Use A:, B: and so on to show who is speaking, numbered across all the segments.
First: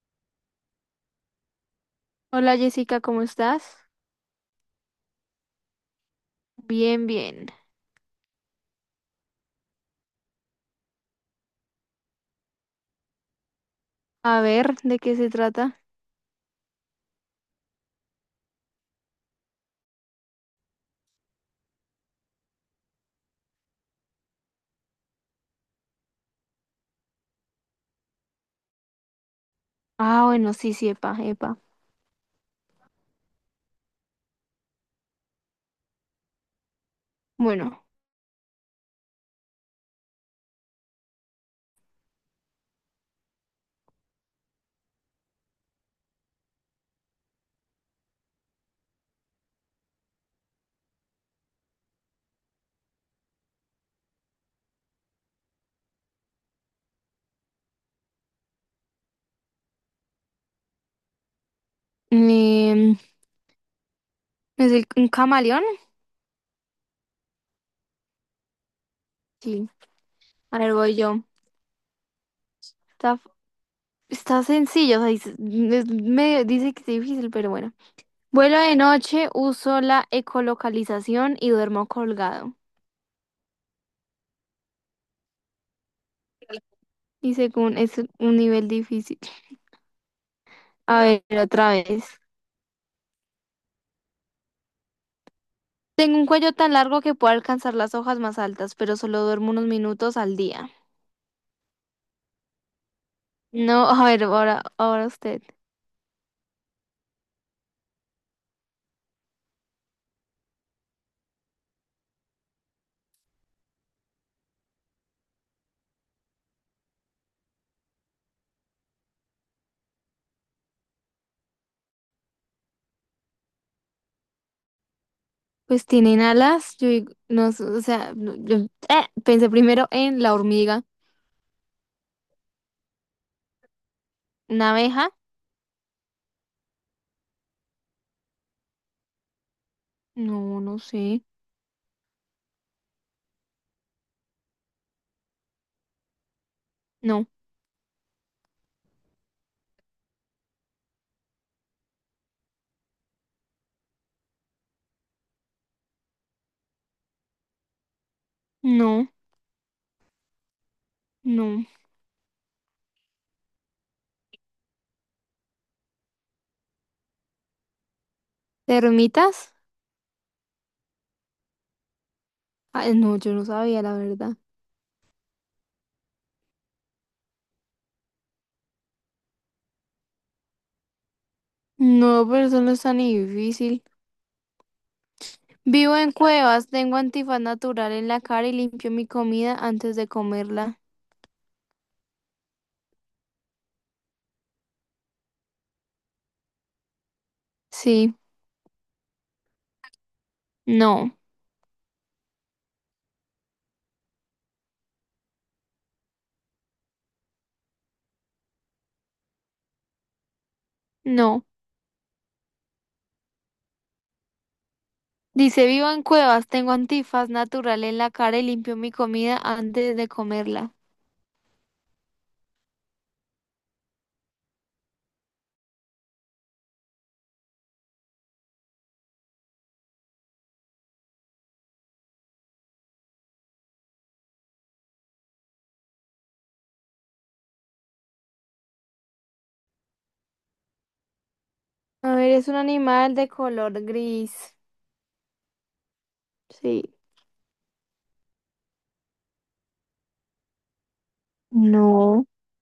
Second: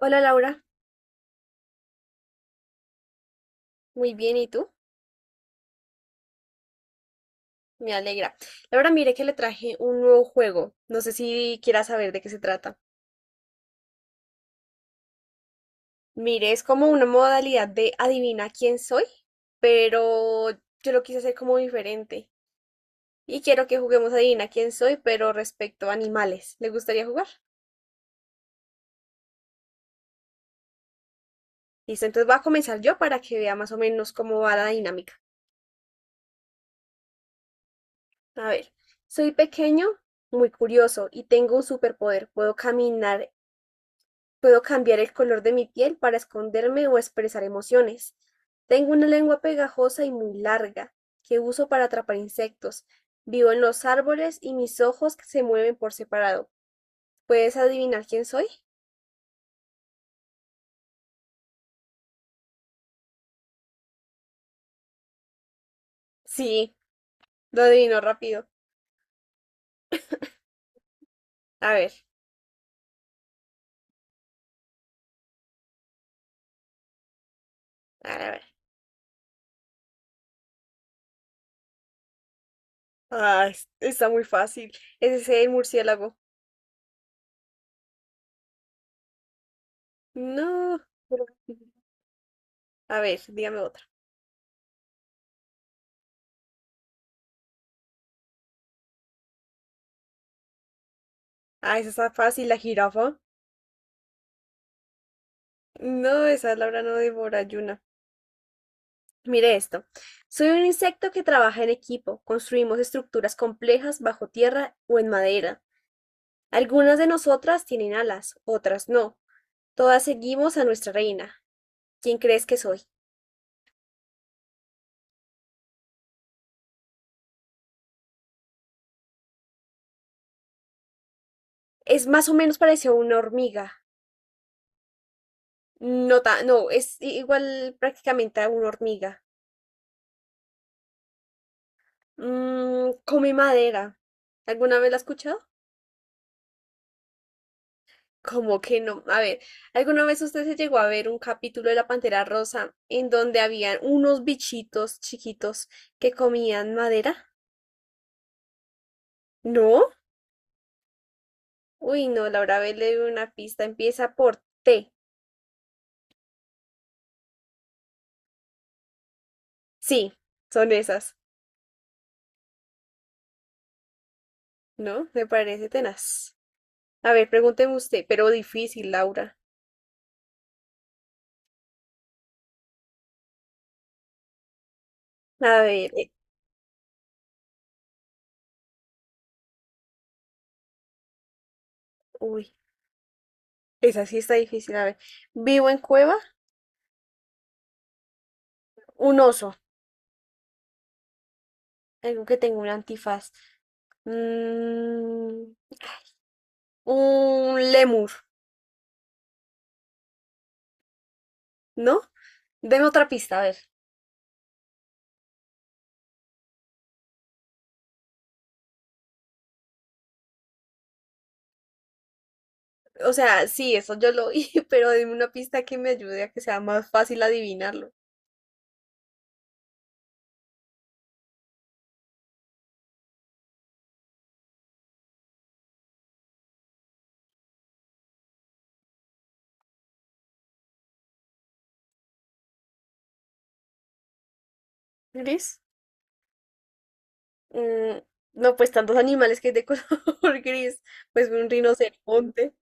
A: Hola, Laura,
B: Hola Jessica, ¿cómo estás?
A: muy bien, ¿y tú?
B: Bien, bien.
A: Me alegra. Laura, mire que le traje un nuevo juego. No sé si quieras saber de qué se trata.
B: A ver, ¿de qué se trata?
A: Mire, es como una modalidad de adivina quién soy, pero yo lo quise hacer como diferente. Y quiero que juguemos a adivina quién soy, pero respecto a animales. ¿Le gustaría jugar?
B: Ah, bueno, sí, sí, epa, epa.
A: Listo, entonces voy a comenzar yo para que vea más o menos cómo va la dinámica.
B: Bueno,
A: A ver, soy pequeño, muy curioso y tengo un superpoder. Puedo caminar. Puedo cambiar el color de mi piel para esconderme o expresar emociones. Tengo una lengua pegajosa y muy larga, que uso para atrapar insectos. Vivo en los árboles y mis ojos se mueven por separado. ¿Puedes adivinar quién soy?
B: em, ¿es el- un camaleón?
A: Sí, lo adivinó rápido.
B: Sí. A ver, voy yo.
A: A ver,
B: Está, está sencillo, o sea, dice- es medio- dice que es difícil, pero bueno.
A: a ver, a ver.
B: Vuelo de noche, uso la ecolocalización y duermo colgado.
A: Ah, está muy fácil. Ese es el murciélago.
B: Y según es un nivel difícil.
A: No.
B: A ver,
A: pero-
B: otra vez.
A: A ver, dígame otra.
B: Tengo un cuello tan largo que puedo alcanzar las hojas más altas, pero solo duermo unos minutos al día.
A: Ah, esa está fácil, la jirafa.
B: No, a ver, ahora, ahora usted.
A: No, esa Laura no devora y mire esto. Soy un insecto que trabaja en equipo. Construimos estructuras complejas bajo tierra o en madera. Algunas de nosotras tienen alas, otras no. Todas seguimos a nuestra reina. ¿Quién crees que soy?
B: Pues tienen alas, yo digo- no, sé, o sea, no, yo pensé primero en la hormiga,
A: Es más o menos parecido a una hormiga.
B: una abeja,
A: No, no, es igual prácticamente a una hormiga.
B: no, no sé,
A: Mm, come madera. ¿Alguna vez la has escuchado?
B: no,
A: Como que no. A ver, ¿alguna vez usted se llegó a ver un capítulo de La Pantera Rosa en donde habían unos bichitos chiquitos que comían madera?
B: no,
A: ¿No?
B: no.
A: Uy, no, Laura B le dio una pista. Empieza por T.
B: ¿Termitas?
A: Sí, son esas,
B: Ay, no, yo no sabía la verdad.
A: ¿no? Me parece tenaz. A ver, pregúnteme usted, pero difícil, Laura.
B: No, pero eso no es tan difícil.
A: A ver,
B: Vivo en cuevas, tengo antifaz natural en la cara y limpio mi comida antes de comerla.
A: uy, esa sí está difícil. A ver, ¿vivo en cueva?
B: Sí,
A: Un oso,
B: no,
A: algo que tenga un antifaz. Mm, un lemur.
B: no.
A: ¿No? Deme otra pista, a ver.
B: Dice, vivo en cuevas, tengo antifaz natural en la cara y limpio mi comida antes de comerla.
A: O sea, sí, eso yo lo oí, pero dime una pista que me ayude a que sea más fácil adivinarlo.
B: A ver, es un animal de color gris.
A: ¿Gris?
B: Sí.
A: Mm, no, pues tantos animales que hay de color gris. Pues un
B: No.
A: rinoceronte.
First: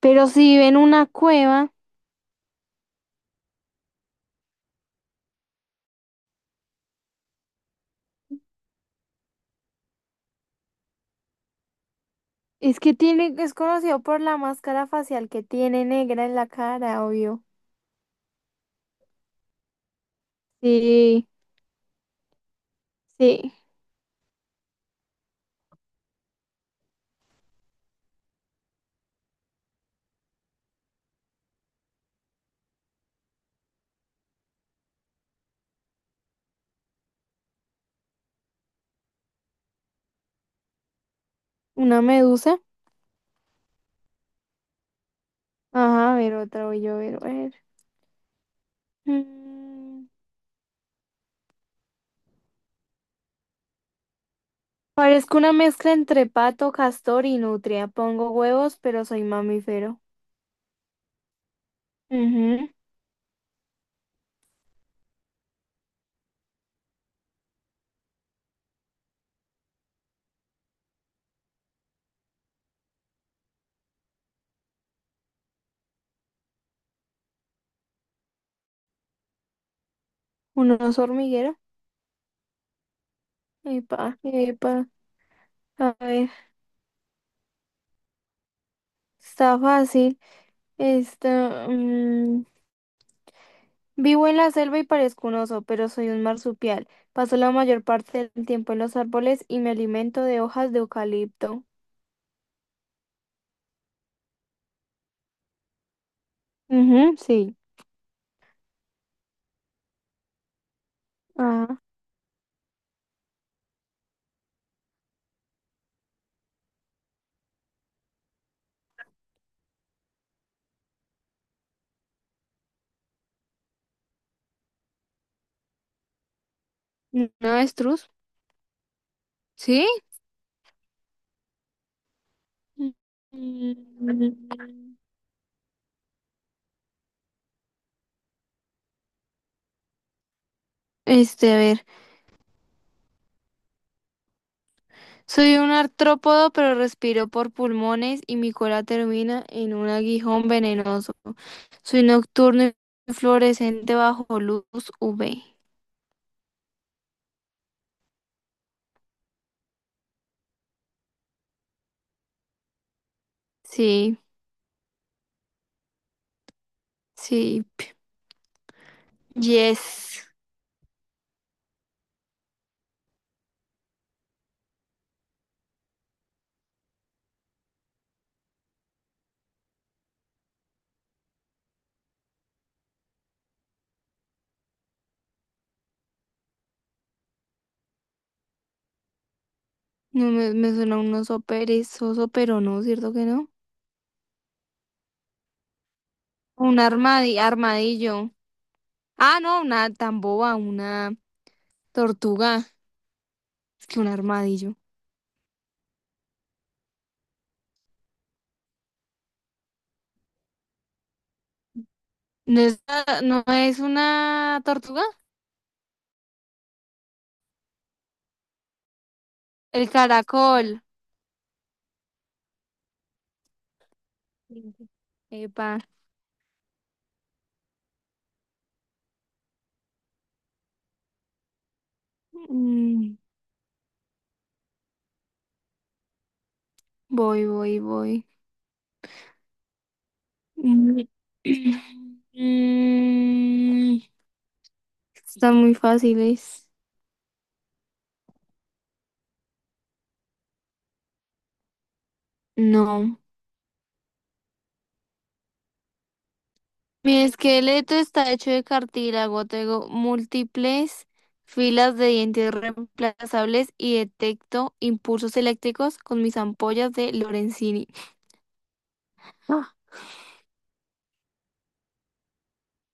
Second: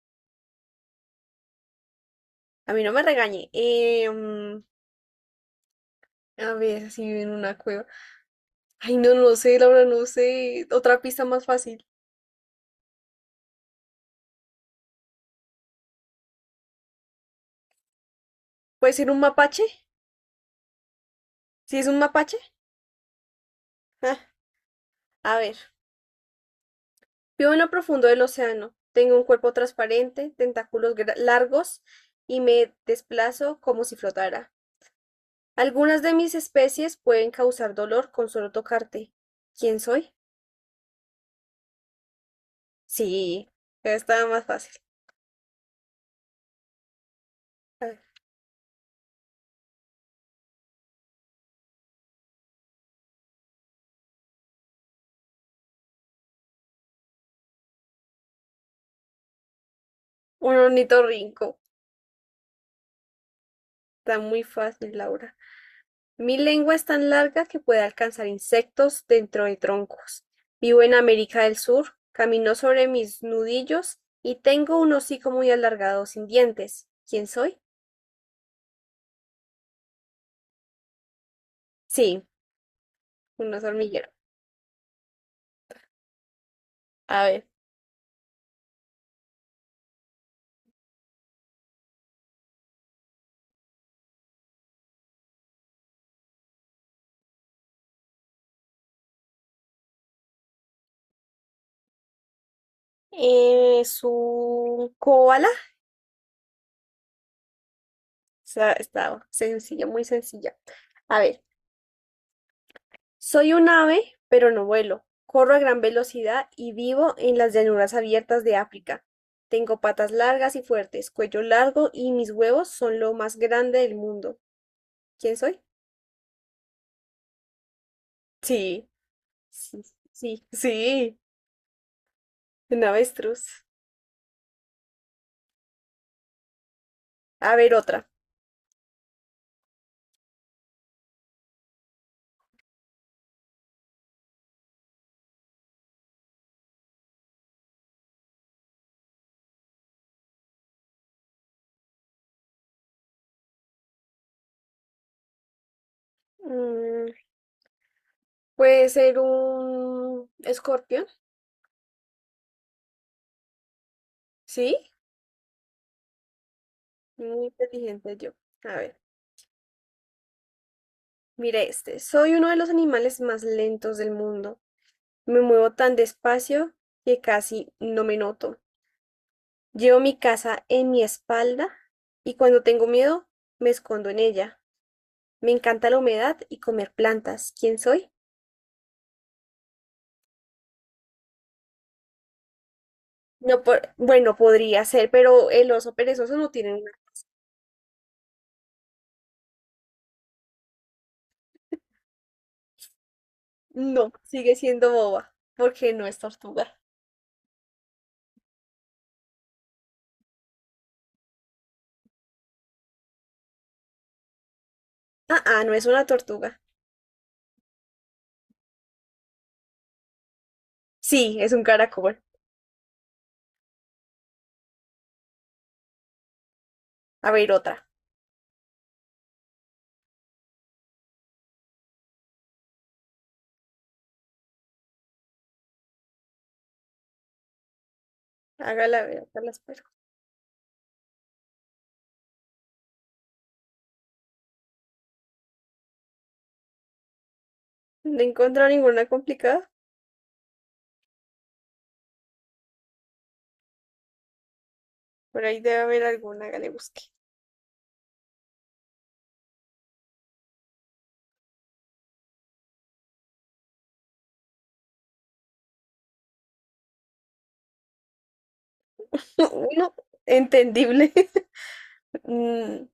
B: Pero si ven una cueva,
A: A mí no me regañe. A ver, si vive en una cueva. Ay, no, no sé, Laura, no sé. Otra pista más fácil.
B: es que tiene, es conocido por la máscara facial que tiene negra en la cara, obvio.
A: ¿Puede ser un mapache?
B: Sí,
A: ¿Si es un mapache?
B: sí.
A: Ah, a ver. Vivo en lo profundo del océano. Tengo un cuerpo transparente, tentáculos largos y me desplazo como si flotara. Algunas de mis especies pueden causar dolor con solo tocarte. ¿Quién soy?
B: Una medusa.
A: Sí, estaba más fácil.
B: Ajá, a ver, otra voy yo a ver, a ver.
A: A ver,
B: Mm, Parezco una mezcla entre pato, castor y nutria. Pongo huevos, pero soy mamífero.
A: un ornitorrinco.
B: Ujú.
A: Está muy fácil, Laura. Mi lengua es tan larga que puede alcanzar insectos dentro de troncos. Vivo en América del Sur, camino sobre mis nudillos y tengo un hocico muy alargado sin dientes. ¿Quién soy?
B: Un oso hormiguero.
A: Sí, un oso hormiguero.
B: Epa, epa. A ver,
A: A ver.
B: está fácil. Este, mm, vivo en la selva y parezco un oso, pero soy un marsupial. Paso la mayor parte del tiempo en los árboles y me alimento de hojas de eucalipto.
A: Es un koala.
B: Ujú, sí.
A: Está, está sencilla, muy sencilla. A ver.
B: Ah,
A: Soy un ave, pero no vuelo. Corro a gran velocidad y vivo en las llanuras abiertas de África. Tengo patas largas y fuertes, cuello largo y mis huevos son lo más grande del mundo. ¿Quién soy?
B: un avestruz.
A: Sí, sí,
B: ¿Sí?
A: sí, sí, un avestruz.
B: Mm.
A: A ver, otra.
B: Este, a ver, soy un artrópodo, pero respiro por pulmones y mi cola termina en un aguijón venenoso. Soy nocturno y fluorescente bajo luz UV.
A: Mm, puede ser un escorpión,
B: Sí,
A: ¿sí? Muy
B: sí,
A: inteligente yo. A ver,
B: yes.
A: mira este. Soy uno de los animales más lentos del mundo. Me muevo tan despacio que casi no me noto. Llevo mi casa en mi espalda y cuando tengo miedo me escondo en ella. Me encanta la humedad y comer plantas. ¿Quién soy?
B: No me, me suena un oso perezoso, pero no, ¿cierto que no?
A: No, por... bueno, podría ser, pero el oso perezoso no tiene
B: Un
A: una.
B: armadi- armadillo. Ah, no, una tan boba, una tortuga. Es que un
A: No, sigue
B: armadillo.
A: siendo boba, porque no es tortuga.
B: ¿No es, no es una tortuga?
A: Ah, ah, no es una tortuga.
B: El caracol.
A: Sí, es un caracol.
B: Epa.
A: A ver, otra.
B: Mm, voy, voy, voy.
A: Hágala ver, hágala, pues.
B: Mm. Mm, están muy fáciles.
A: No encuentro ninguna complicada.
B: No.
A: Por ahí debe haber alguna que le busque.
B: Mi esqueleto está hecho de cartílago, tengo múltiples filas de dientes reemplazables y detecto impulsos eléctricos con mis ampollas de Lorenzini. Ah,
A: Uno, entendible. Mm,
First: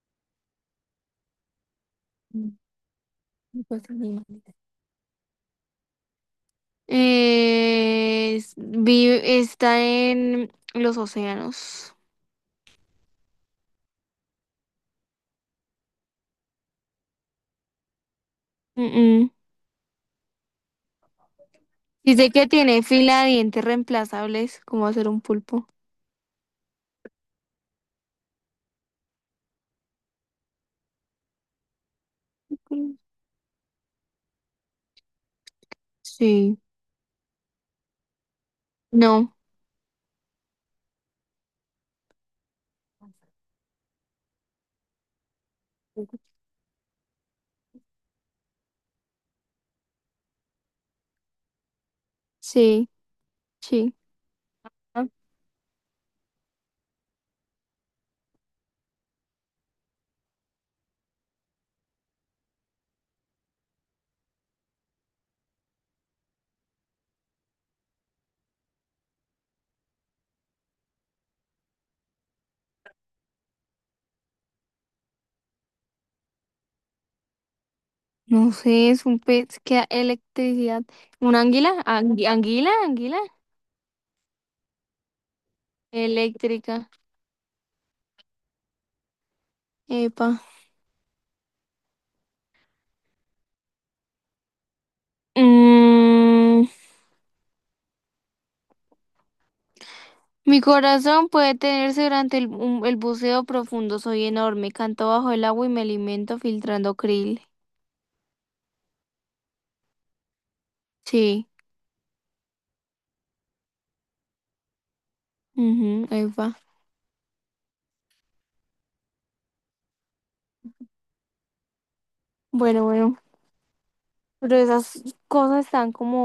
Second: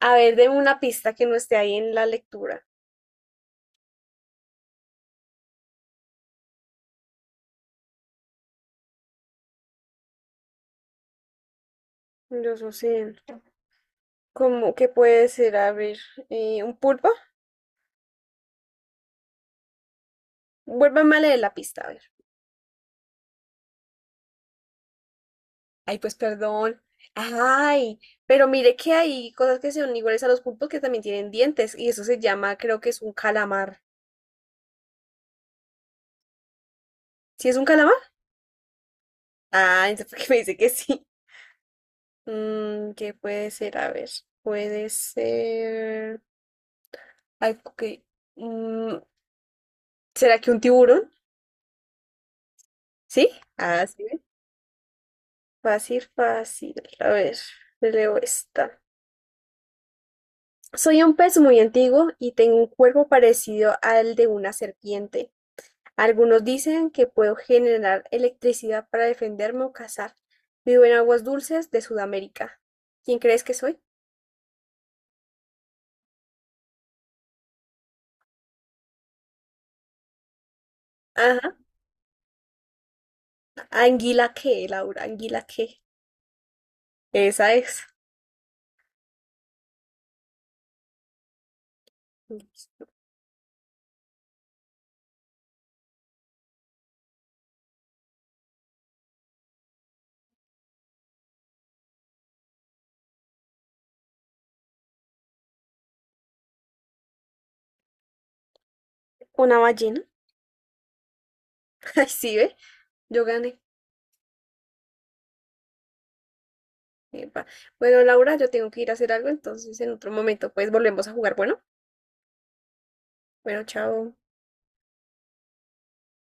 A: a ver, deme una pista que no esté ahí en la lectura.
B: no puedo ser ni maldita. Es- vive- está en los océanos.
A: Yo no sé. ¿Cómo que puede ser? A ver, ¿un pulpo?
B: Mm, mm.
A: Vuélvame a leer la pista, a ver.
B: Dice que tiene fila de dientes reemplazables, como hacer un pulpo.
A: Ay, pues perdón. Ay, pero mire que hay cosas que son iguales a los pulpos que también tienen dientes. Y eso se llama, creo que es un calamar.
B: Sí.
A: ¿Sí es un calamar?
B: No,
A: Ah, entonces, ¿por qué me dice que sí? Mm, ¿qué puede ser? A ver, puede ser. Ay, ok. Mm, ¿será que un tiburón?
B: sí,
A: ¿Sí? Ah,
B: sí.
A: sí. ¿Ve? Fácil, fácil. A ver, te leo esta. Soy un pez muy antiguo y tengo un cuerpo parecido al de una serpiente. Algunos dicen que puedo generar electricidad para defenderme o cazar. Vivo en aguas dulces de Sudamérica. ¿Quién crees que soy?
B: No sé, es un pez que da electricidad. ¿Una
A: Ajá.
B: anguila? Angui- ¿Anguila? ¿Anguila?
A: ¿Anguila qué, Laura? ¿Anguila qué?
B: Eléctrica.
A: Esa es.
B: Epa. Mm, mi corazón puede tenerse durante el, un- el buceo profundo. Soy enorme. Canto bajo el agua y me alimento filtrando krill.
A: Una ballena.
B: Sí.
A: Ay, sí, ve. Yo gané.
B: Ujú, epa.
A: Epa. Bueno, Laura, yo tengo que ir a hacer algo, entonces en otro momento pues volvemos a jugar. Bueno,
B: Bueno, bueno.
A: bueno, chao.
B: Pero esas cosas están como